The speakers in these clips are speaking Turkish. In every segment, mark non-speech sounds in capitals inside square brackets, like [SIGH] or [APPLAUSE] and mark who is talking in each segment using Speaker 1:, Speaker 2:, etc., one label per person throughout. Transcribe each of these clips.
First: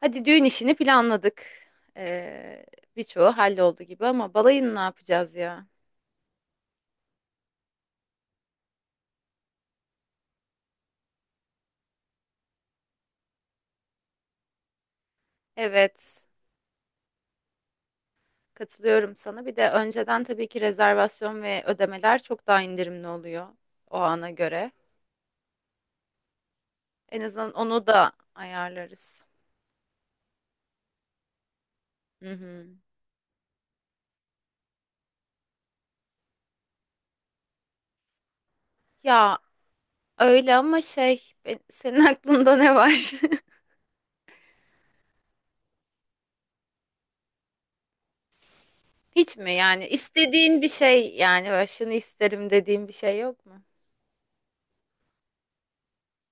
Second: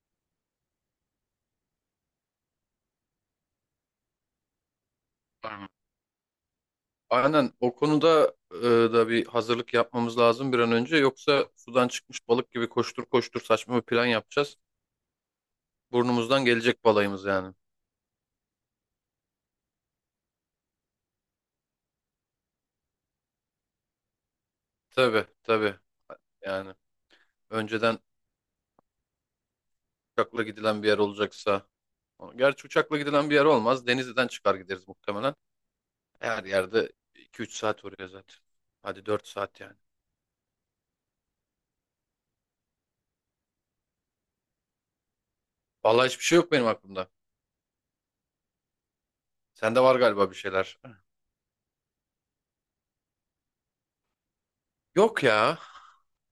Speaker 1: Hadi düğün işini planladık. Ee, Birçoğu halloldu gibi ama balayını ne yapacağız ya?
Speaker 2: Aynen o konuda da bir hazırlık yapmamız lazım bir an önce. Yoksa sudan çıkmış balık gibi koştur koştur saçma bir plan yapacağız.
Speaker 1: Evet,
Speaker 2: Burnumuzdan gelecek balayımız yani.
Speaker 1: katılıyorum sana. Bir de önceden tabii ki rezervasyon ve ödemeler çok daha indirimli oluyor o ana göre.
Speaker 2: Tabii tabii yani
Speaker 1: En azından onu
Speaker 2: önceden
Speaker 1: da ayarlarız.
Speaker 2: uçakla gidilen bir yer olacaksa.
Speaker 1: Hı
Speaker 2: Gerçi
Speaker 1: hı.
Speaker 2: uçakla gidilen bir yer olmaz. Denizli'den çıkar gideriz muhtemelen. Her yerde 2-3 saat oraya zaten. Hadi 4
Speaker 1: Ya
Speaker 2: saat yani.
Speaker 1: öyle ama senin [LAUGHS] aklında ne var?
Speaker 2: Vallahi hiçbir şey yok benim aklımda.
Speaker 1: [LAUGHS] Hiç mi
Speaker 2: Sende
Speaker 1: yani
Speaker 2: var galiba bir
Speaker 1: istediğin bir
Speaker 2: şeyler.
Speaker 1: şey yani böyle şunu isterim dediğin bir şey yok mu?
Speaker 2: Yok ya.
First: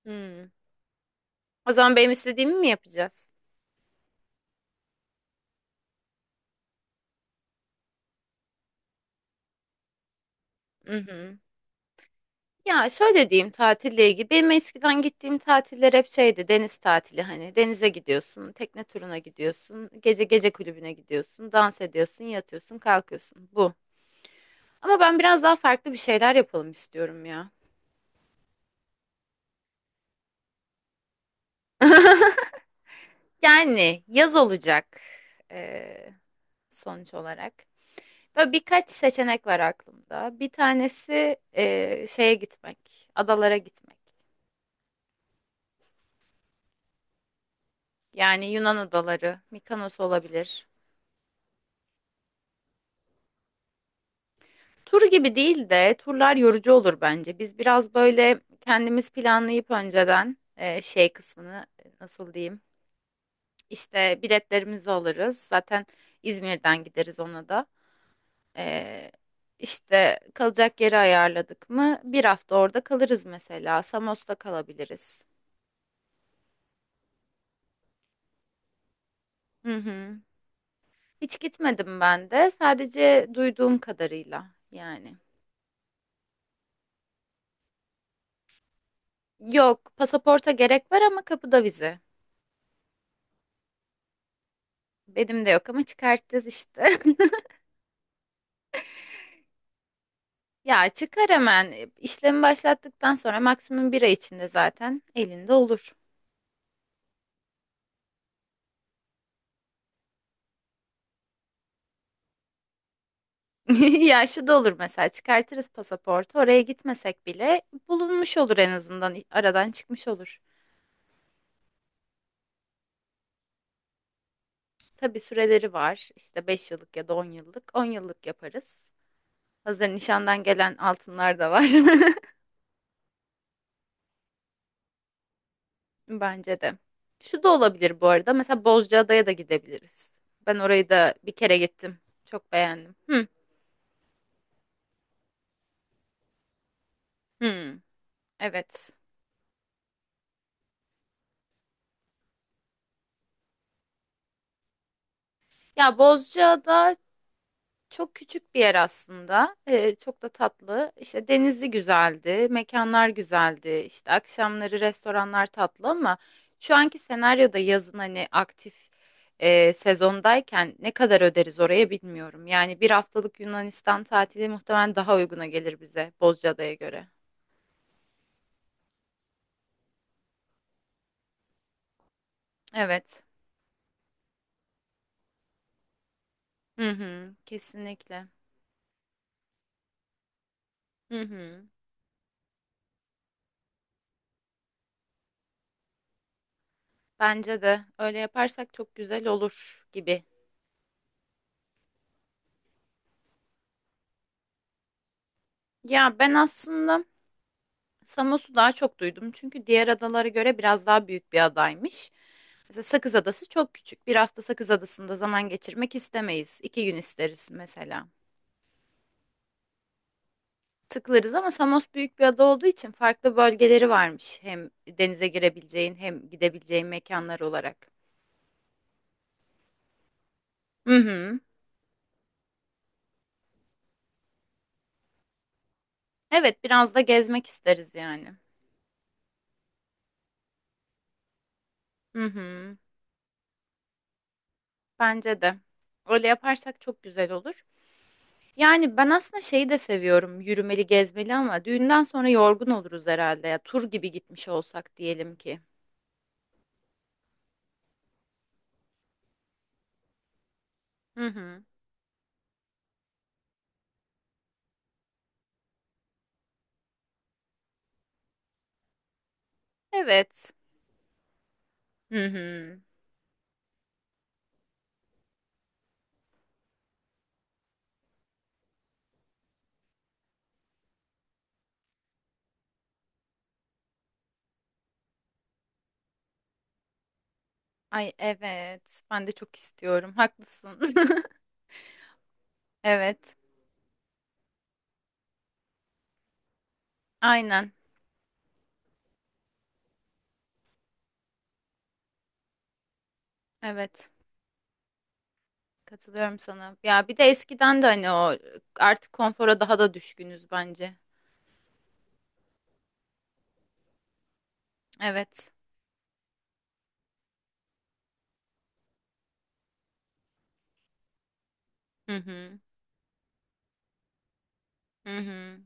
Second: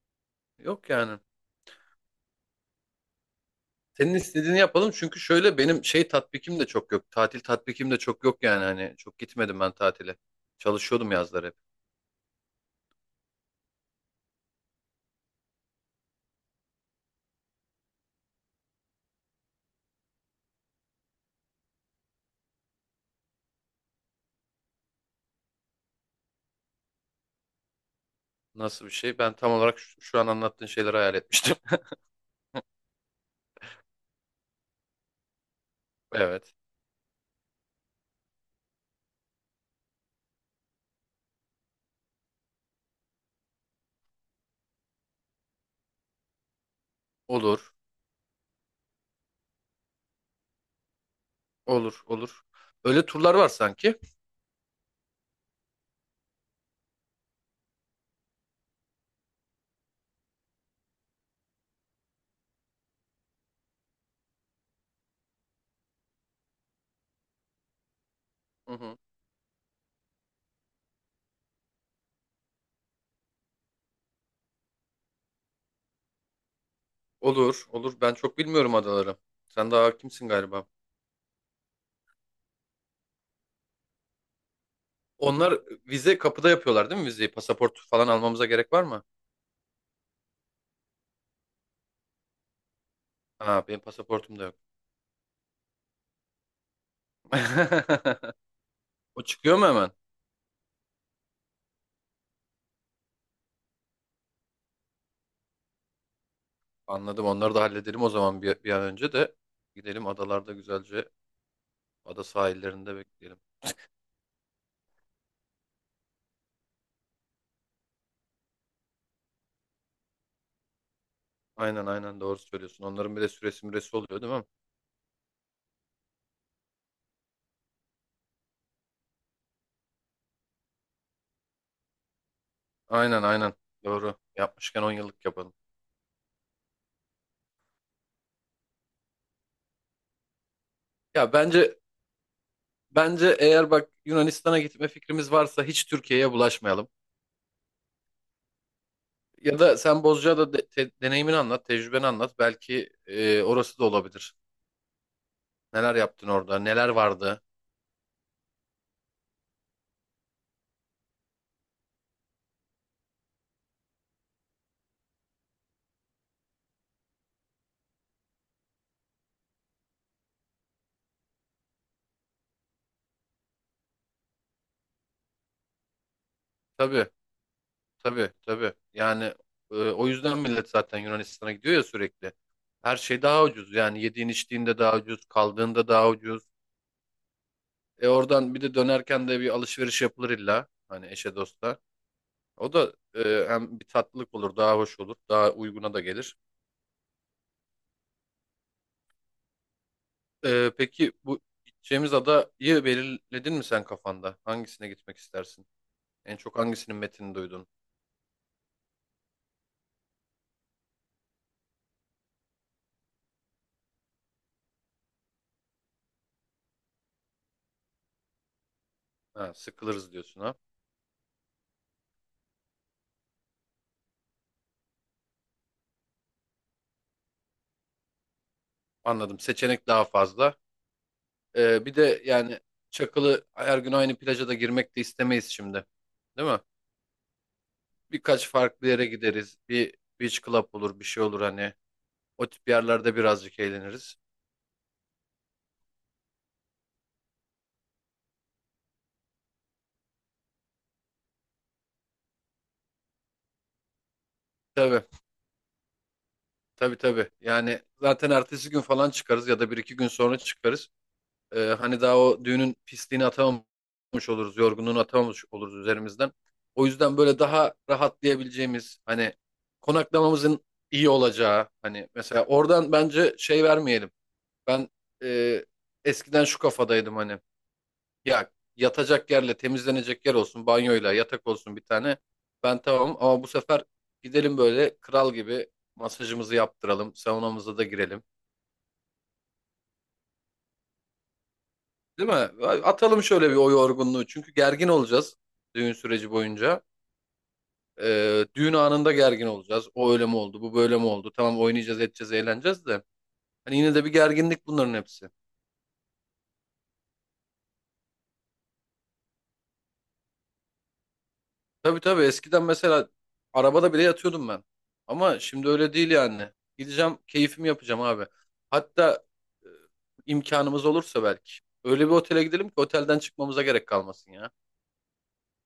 Speaker 1: Hmm.
Speaker 2: Yok yani.
Speaker 1: O zaman benim istediğimi mi yapacağız?
Speaker 2: Senin istediğini yapalım çünkü şöyle benim şey tatbikim de çok yok. Tatil tatbikim de çok yok yani hani çok gitmedim ben tatile. Çalışıyordum
Speaker 1: Mhm.
Speaker 2: yazları hep.
Speaker 1: Ya şöyle diyeyim tatille ilgili. Benim eskiden gittiğim tatiller hep şeydi deniz tatili hani denize gidiyorsun, tekne turuna gidiyorsun, gece gece kulübüne gidiyorsun, dans ediyorsun, yatıyorsun, kalkıyorsun. Bu. Ama ben biraz daha farklı bir şeyler yapalım istiyorum ya.
Speaker 2: Nasıl bir şey? Ben tam olarak şu an anlattığın şeyleri hayal etmiştim. [LAUGHS]
Speaker 1: [LAUGHS] Yani yaz olacak eee,
Speaker 2: Evet.
Speaker 1: sonuç olarak. Böyle birkaç seçenek var aklımda. Bir tanesi şeye gitmek, adalara gitmek.
Speaker 2: Olur.
Speaker 1: Yani Yunan adaları, Mikonos olabilir.
Speaker 2: Olur. Olur. Öyle turlar var sanki.
Speaker 1: Tur gibi değil de turlar yorucu olur bence. Biz biraz böyle kendimiz planlayıp önceden şey kısmını nasıl diyeyim? İşte biletlerimizi alırız. Zaten İzmir'den gideriz ona da.
Speaker 2: Hı hı.
Speaker 1: E, işte kalacak yeri ayarladık mı? Bir hafta orada kalırız mesela. Samos'ta kalabiliriz.
Speaker 2: Olur. Olur. Ben çok bilmiyorum adaları. Sen
Speaker 1: Hı
Speaker 2: daha
Speaker 1: hı.
Speaker 2: hakimsin galiba.
Speaker 1: Hiç gitmedim ben de. Sadece duyduğum kadarıyla yani.
Speaker 2: Onlar vize kapıda yapıyorlar değil mi vizeyi? Pasaport falan almamıza gerek var mı?
Speaker 1: Yok, pasaporta gerek var ama kapıda vize.
Speaker 2: Ha benim pasaportum da yok.
Speaker 1: Benim de yok ama çıkartacağız işte. [LAUGHS]
Speaker 2: [LAUGHS] O çıkıyor mu hemen?
Speaker 1: Ya çıkar hemen. İşlemi başlattıktan sonra maksimum bir ay içinde zaten elinde olur.
Speaker 2: Anladım. Onları da halledelim o zaman bir an önce de gidelim adalarda güzelce ada sahillerinde bekleyelim.
Speaker 1: [LAUGHS] Ya şu da olur mesela çıkartırız pasaportu oraya gitmesek bile bulunmuş olur en azından aradan çıkmış olur.
Speaker 2: Aynen aynen doğru söylüyorsun. Onların bir de süresi müresi oluyor değil mi?
Speaker 1: Tabii süreleri var işte 5 yıllık ya da 10 yıllık 10 yıllık yaparız. Hazır nişandan gelen altınlar da var.
Speaker 2: Aynen aynen doğru. Yapmışken 10 yıllık yapalım.
Speaker 1: [LAUGHS] Bence de. Şu da olabilir bu arada mesela Bozcaada'ya da gidebiliriz. Ben orayı da bir
Speaker 2: Ya
Speaker 1: kere
Speaker 2: bence
Speaker 1: gittim, çok beğendim. Hı,
Speaker 2: bence eğer bak Yunanistan'a gitme fikrimiz varsa hiç Türkiye'ye bulaşmayalım.
Speaker 1: hı, evet.
Speaker 2: Ya da sen Bozcaada deneyimini anlat, tecrübeni anlat. Belki orası da olabilir. Neler
Speaker 1: Ya
Speaker 2: yaptın orada, neler
Speaker 1: Bozcaada,
Speaker 2: vardı?
Speaker 1: çok küçük bir yer aslında. Çok da tatlı. İşte denizi güzeldi, mekanlar güzeldi. İşte akşamları restoranlar tatlı ama şu anki senaryoda yazın hani aktif sezondayken ne kadar öderiz oraya bilmiyorum. Yani bir haftalık Yunanistan tatili muhtemelen daha uyguna gelir bize Bozcaada'ya
Speaker 2: Tabii
Speaker 1: göre.
Speaker 2: tabii tabii. Yani o yüzden millet zaten Yunanistan'a gidiyor ya sürekli. Her şey
Speaker 1: Evet.
Speaker 2: daha ucuz. Yani yediğin içtiğinde daha ucuz, kaldığında daha ucuz.
Speaker 1: Hı hı,
Speaker 2: E
Speaker 1: kesinlikle.
Speaker 2: oradan bir de dönerken de bir alışveriş yapılır illa. Hani
Speaker 1: Hı
Speaker 2: eşe
Speaker 1: hı.
Speaker 2: dosta. O da hem bir tatlılık olur, daha hoş olur, daha uyguna da gelir.
Speaker 1: Bence de öyle yaparsak çok güzel olur gibi.
Speaker 2: E, peki bu gideceğimiz adayı belirledin mi sen kafanda? Hangisine gitmek istersin?
Speaker 1: Ya ben
Speaker 2: En çok hangisinin
Speaker 1: aslında
Speaker 2: metnini duydun?
Speaker 1: Samos'u daha çok duydum çünkü diğer adalara göre biraz daha büyük bir adaymış. Mesela Sakız Adası çok küçük. Bir hafta Sakız Adası'nda zaman geçirmek istemeyiz. 2 gün isteriz mesela.
Speaker 2: Ha, sıkılırız diyorsun ha.
Speaker 1: Sıkılırız ama Samos büyük bir ada olduğu için farklı bölgeleri varmış. Hem denize girebileceğin hem gidebileceğin mekanlar olarak.
Speaker 2: Anladım. Seçenek daha fazla.
Speaker 1: Hı hı.
Speaker 2: Bir de yani Çakılı her gün aynı plaja da girmek de istemeyiz şimdi. Değil mi?
Speaker 1: Evet biraz da gezmek isteriz yani.
Speaker 2: Birkaç farklı yere gideriz. Bir beach club olur, bir şey olur hani.
Speaker 1: Hı
Speaker 2: O tip
Speaker 1: hı.
Speaker 2: yerlerde birazcık eğleniriz.
Speaker 1: Bence de. Öyle yaparsak çok güzel olur. Yani, ben aslında şeyi de seviyorum, yürümeli, gezmeli ama düğünden sonra yorgun oluruz herhalde ya. Tur gibi gitmiş olsak
Speaker 2: Tabii,
Speaker 1: diyelim ki.
Speaker 2: tabii tabii. Yani zaten ertesi gün falan çıkarız ya da bir iki gün sonra çıkarız.
Speaker 1: Hı hı.
Speaker 2: Hani daha o düğünün pisliğini atamamış oluruz, yorgunluğunu atamamış oluruz üzerimizden. O yüzden böyle daha rahatlayabileceğimiz, hani
Speaker 1: Evet.
Speaker 2: konaklamamızın iyi olacağı, hani
Speaker 1: Hı
Speaker 2: mesela
Speaker 1: hı.
Speaker 2: oradan bence şey vermeyelim. Ben e, eskiden şu kafadaydım hani ya yatacak yerle temizlenecek yer olsun banyoyla yatak olsun bir tane ben tamam ama bu sefer gidelim böyle kral gibi masajımızı yaptıralım saunamıza da
Speaker 1: Ay,
Speaker 2: girelim
Speaker 1: evet. Ben de çok istiyorum. Haklısın. [LAUGHS]
Speaker 2: değil mi? Atalım
Speaker 1: Evet.
Speaker 2: şöyle bir o yorgunluğu çünkü gergin olacağız düğün süreci boyunca.
Speaker 1: Aynen.
Speaker 2: E, düğün anında gergin olacağız o öyle mi oldu bu böyle mi oldu tamam oynayacağız edeceğiz eğleneceğiz de hani yine de
Speaker 1: Evet.
Speaker 2: bir gerginlik bunların hepsi.
Speaker 1: Katılıyorum sana. Ya, bir de eskiden de, hani, o artık konfora daha da düşkünüz bence.
Speaker 2: Tabii tabii eskiden mesela arabada bile yatıyordum ben. Ama
Speaker 1: Evet.
Speaker 2: şimdi öyle değil yani. Gideceğim keyfimi yapacağım abi. Hatta e, imkanımız olursa belki. Öyle bir
Speaker 1: Hı
Speaker 2: otele
Speaker 1: hı.
Speaker 2: gidelim ki otelden çıkmamıza gerek kalmasın ya.
Speaker 1: Hı hı.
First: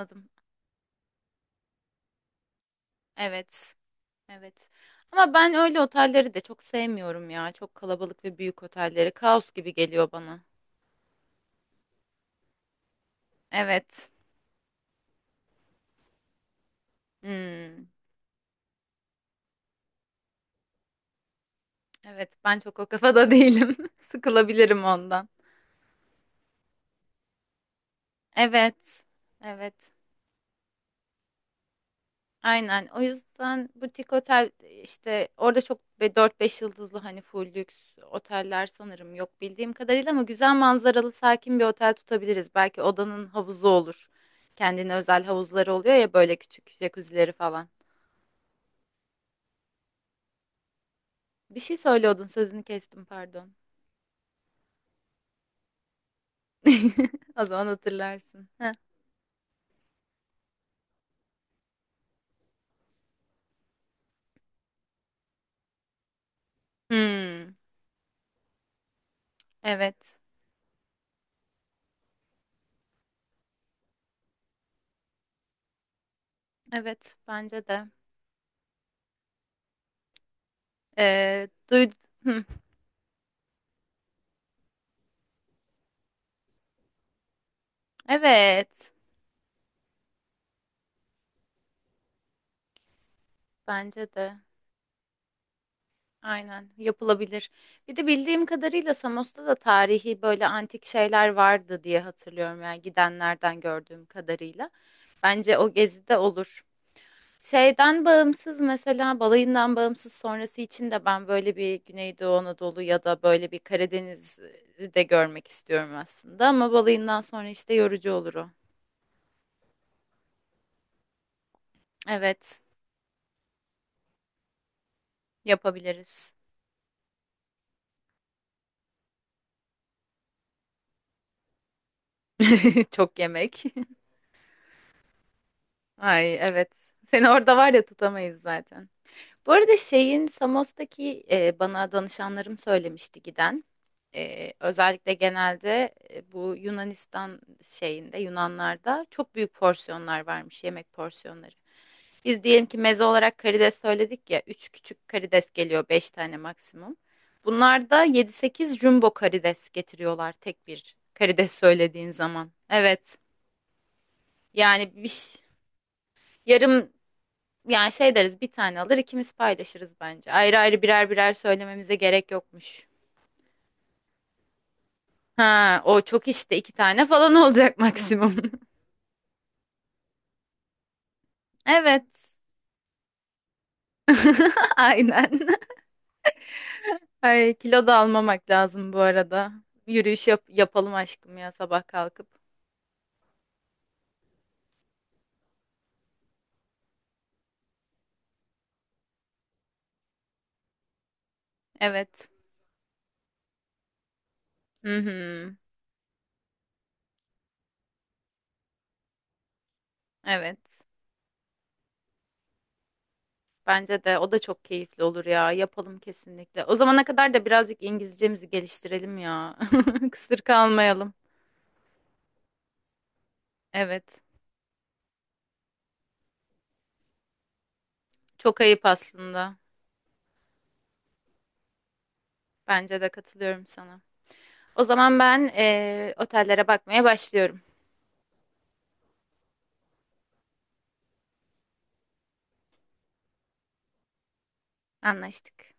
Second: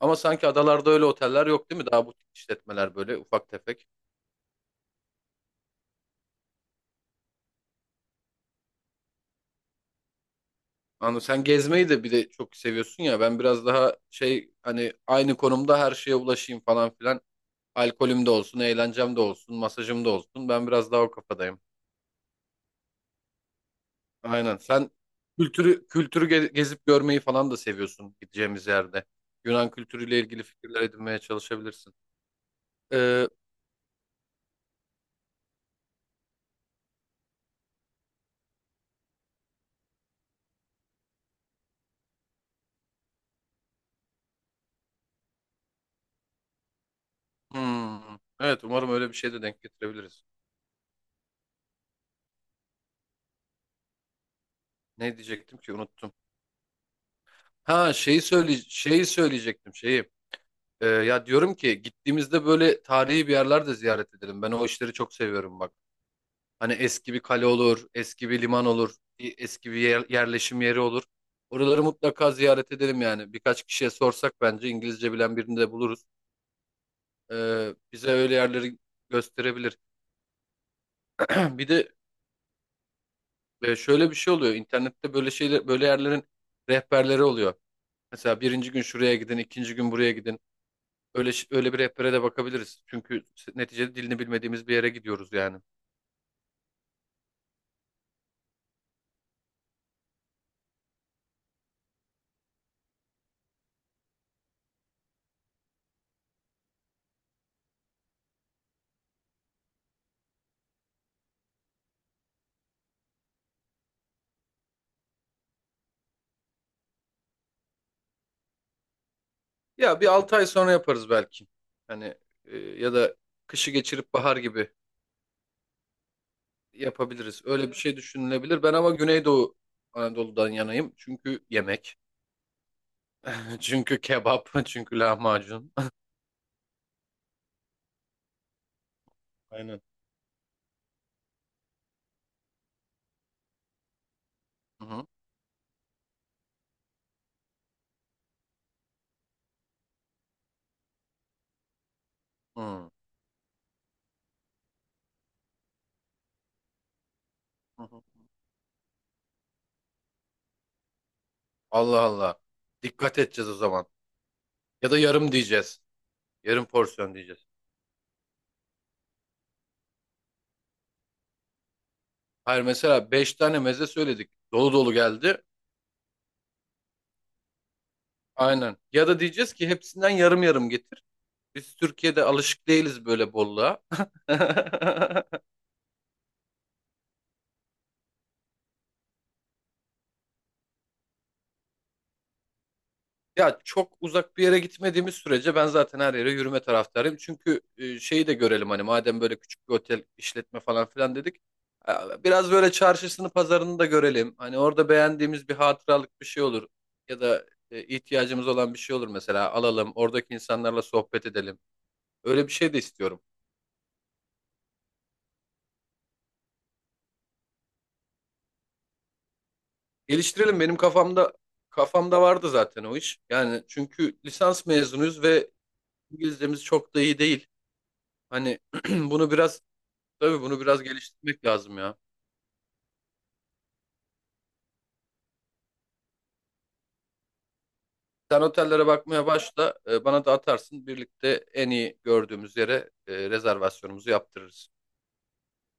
Speaker 2: Ama sanki adalarda öyle oteller yok değil mi? Daha butik işletmeler böyle ufak
Speaker 1: Evet.
Speaker 2: tefek.
Speaker 1: Evet. Ama ben öyle otelleri de çok sevmiyorum ya. Çok kalabalık ve büyük otelleri. Kaos gibi geliyor bana.
Speaker 2: Anladım. Sen gezmeyi de bir de çok seviyorsun ya. Ben biraz daha
Speaker 1: Evet.
Speaker 2: şey hani aynı konumda her şeye ulaşayım falan filan.
Speaker 1: Hmm.
Speaker 2: Alkolüm de olsun, eğlencem de olsun, masajım da olsun. Ben biraz daha o kafadayım.
Speaker 1: Evet, ben çok o kafada değilim. [LAUGHS]
Speaker 2: Aynen.
Speaker 1: Sıkılabilirim
Speaker 2: Sen
Speaker 1: ondan.
Speaker 2: kültürü kültürü gezip görmeyi falan da seviyorsun gideceğimiz
Speaker 1: Evet.
Speaker 2: yerde. Yunan
Speaker 1: Evet.
Speaker 2: kültürüyle ilgili fikirler edinmeye çalışabilirsin.
Speaker 1: Aynen. O
Speaker 2: Ee,
Speaker 1: yüzden butik otel işte orada çok 4-5 yıldızlı hani full lüks oteller sanırım yok bildiğim kadarıyla ama güzel manzaralı sakin bir otel tutabiliriz. Belki odanın havuzu olur. Kendine özel havuzları oluyor ya böyle küçük jacuzzileri falan.
Speaker 2: hmm, evet umarım öyle bir şey de denk getirebiliriz.
Speaker 1: Bir şey söylüyordun, sözünü kestim pardon.
Speaker 2: Ne diyecektim ki unuttum.
Speaker 1: [LAUGHS] O zaman
Speaker 2: Ha şeyi
Speaker 1: hatırlarsın.
Speaker 2: söyle
Speaker 1: Heh.
Speaker 2: şeyi söyleyecektim şeyi. Ya diyorum ki gittiğimizde böyle tarihi bir yerler de ziyaret edelim. Ben o işleri çok seviyorum bak. Hani eski bir kale
Speaker 1: Hmm,
Speaker 2: olur, eski bir liman olur, bir eski bir
Speaker 1: evet.
Speaker 2: yerleşim yeri olur. Oraları mutlaka ziyaret edelim yani. Birkaç kişiye sorsak bence İngilizce bilen birini de buluruz.
Speaker 1: Evet, bence de.
Speaker 2: Bize öyle yerleri gösterebilir.
Speaker 1: Ee,
Speaker 2: [CLEARS THROAT] Bir de
Speaker 1: duy- Hmm,
Speaker 2: şöyle bir şey oluyor. İnternette böyle şeyler, böyle yerlerin rehberleri oluyor. Mesela birinci gün
Speaker 1: evet,
Speaker 2: şuraya gidin, ikinci gün buraya gidin. Öyle bir rehbere de bakabiliriz. Çünkü neticede
Speaker 1: bence
Speaker 2: dilini
Speaker 1: de.
Speaker 2: bilmediğimiz bir yere gidiyoruz yani.
Speaker 1: Aynen, yapılabilir. Bir de bildiğim kadarıyla Samos'ta da tarihi böyle antik şeyler vardı diye hatırlıyorum yani gidenlerden gördüğüm kadarıyla. Bence o gezide olur. Şeyden bağımsız mesela balayından bağımsız sonrası için de ben böyle bir Güneydoğu Anadolu ya da böyle bir Karadeniz'i de görmek istiyorum aslında ama balayından sonra işte yorucu olur o.
Speaker 2: Ya bir 6 ay sonra yaparız belki. Hani
Speaker 1: Evet,
Speaker 2: ya da kışı geçirip bahar gibi
Speaker 1: yapabiliriz.
Speaker 2: yapabiliriz. Öyle bir şey düşünülebilir. Ben ama Güneydoğu Anadolu'dan yanayım. Çünkü yemek,
Speaker 1: [LAUGHS] Çok
Speaker 2: [LAUGHS]
Speaker 1: yemek.
Speaker 2: çünkü kebap, [LAUGHS] çünkü lahmacun.
Speaker 1: [LAUGHS] Ay evet. Seni orada var ya tutamayız zaten.
Speaker 2: [LAUGHS]
Speaker 1: Bu arada
Speaker 2: Aynen.
Speaker 1: şeyin Samos'taki, bana danışanlarım söylemişti giden.
Speaker 2: Hı hı.
Speaker 1: Özellikle genelde, bu Yunanistan şeyinde, Yunanlarda çok büyük porsiyonlar varmış, yemek porsiyonları. Biz diyelim ki meze olarak karides söyledik ya, 3 küçük karides geliyor, 5 tane maksimum.
Speaker 2: Hı
Speaker 1: Bunlar
Speaker 2: hı.
Speaker 1: da 7-8 jumbo karides getiriyorlar tek bir karides
Speaker 2: Allah
Speaker 1: söylediğin
Speaker 2: Allah.
Speaker 1: zaman. Evet.
Speaker 2: Dikkat edeceğiz o zaman. Ya
Speaker 1: Yani
Speaker 2: da yarım diyeceğiz. Yarım
Speaker 1: yarım,
Speaker 2: porsiyon diyeceğiz.
Speaker 1: yani şey deriz bir tane alır ikimiz paylaşırız bence. Ayrı ayrı birer birer söylememize gerek
Speaker 2: Hayır
Speaker 1: yokmuş.
Speaker 2: mesela 5 tane meze söyledik. Dolu dolu geldi.
Speaker 1: Ha, o çok işte iki tane falan olacak maksimum. [LAUGHS]
Speaker 2: Aynen. Ya da diyeceğiz ki hepsinden yarım yarım getir. Biz Türkiye'de
Speaker 1: Evet.
Speaker 2: alışık değiliz böyle bolluğa.
Speaker 1: [LAUGHS]
Speaker 2: [LAUGHS]
Speaker 1: Aynen. Ay, kilo da almamak lazım bu arada. Yürüyüş yapalım aşkım ya sabah kalkıp.
Speaker 2: Ya çok uzak bir yere gitmediğimiz sürece ben zaten her yere yürüme taraftarıyım. Çünkü şeyi de görelim hani madem böyle küçük bir otel işletme falan filan dedik.
Speaker 1: Evet.
Speaker 2: Biraz böyle çarşısını pazarını da görelim. Hani orada
Speaker 1: Hı
Speaker 2: beğendiğimiz bir
Speaker 1: hı.
Speaker 2: hatıralık bir şey olur. Ya da ihtiyacımız olan bir şey olur mesela alalım. Oradaki insanlarla
Speaker 1: Evet.
Speaker 2: sohbet edelim. Öyle bir şey de istiyorum.
Speaker 1: Bence de o da çok keyifli olur ya. Yapalım kesinlikle. O zamana kadar da birazcık İngilizcemizi geliştirelim ya. [LAUGHS] Kısır
Speaker 2: Geliştirelim benim
Speaker 1: kalmayalım.
Speaker 2: kafamda vardı zaten o iş. Yani çünkü
Speaker 1: Evet.
Speaker 2: lisans mezunuyuz ve İngilizcemiz çok da iyi değil. Hani
Speaker 1: Çok ayıp
Speaker 2: [CLEARS THROAT] bunu
Speaker 1: aslında.
Speaker 2: biraz Tabii bunu biraz geliştirmek lazım ya.
Speaker 1: Bence de katılıyorum sana. O zaman ben otellere bakmaya başlıyorum.
Speaker 2: Sen otellere bakmaya başla, bana da atarsın. Birlikte en iyi gördüğümüz yere rezervasyonumuzu yaptırırız.
Speaker 1: Anlaştık.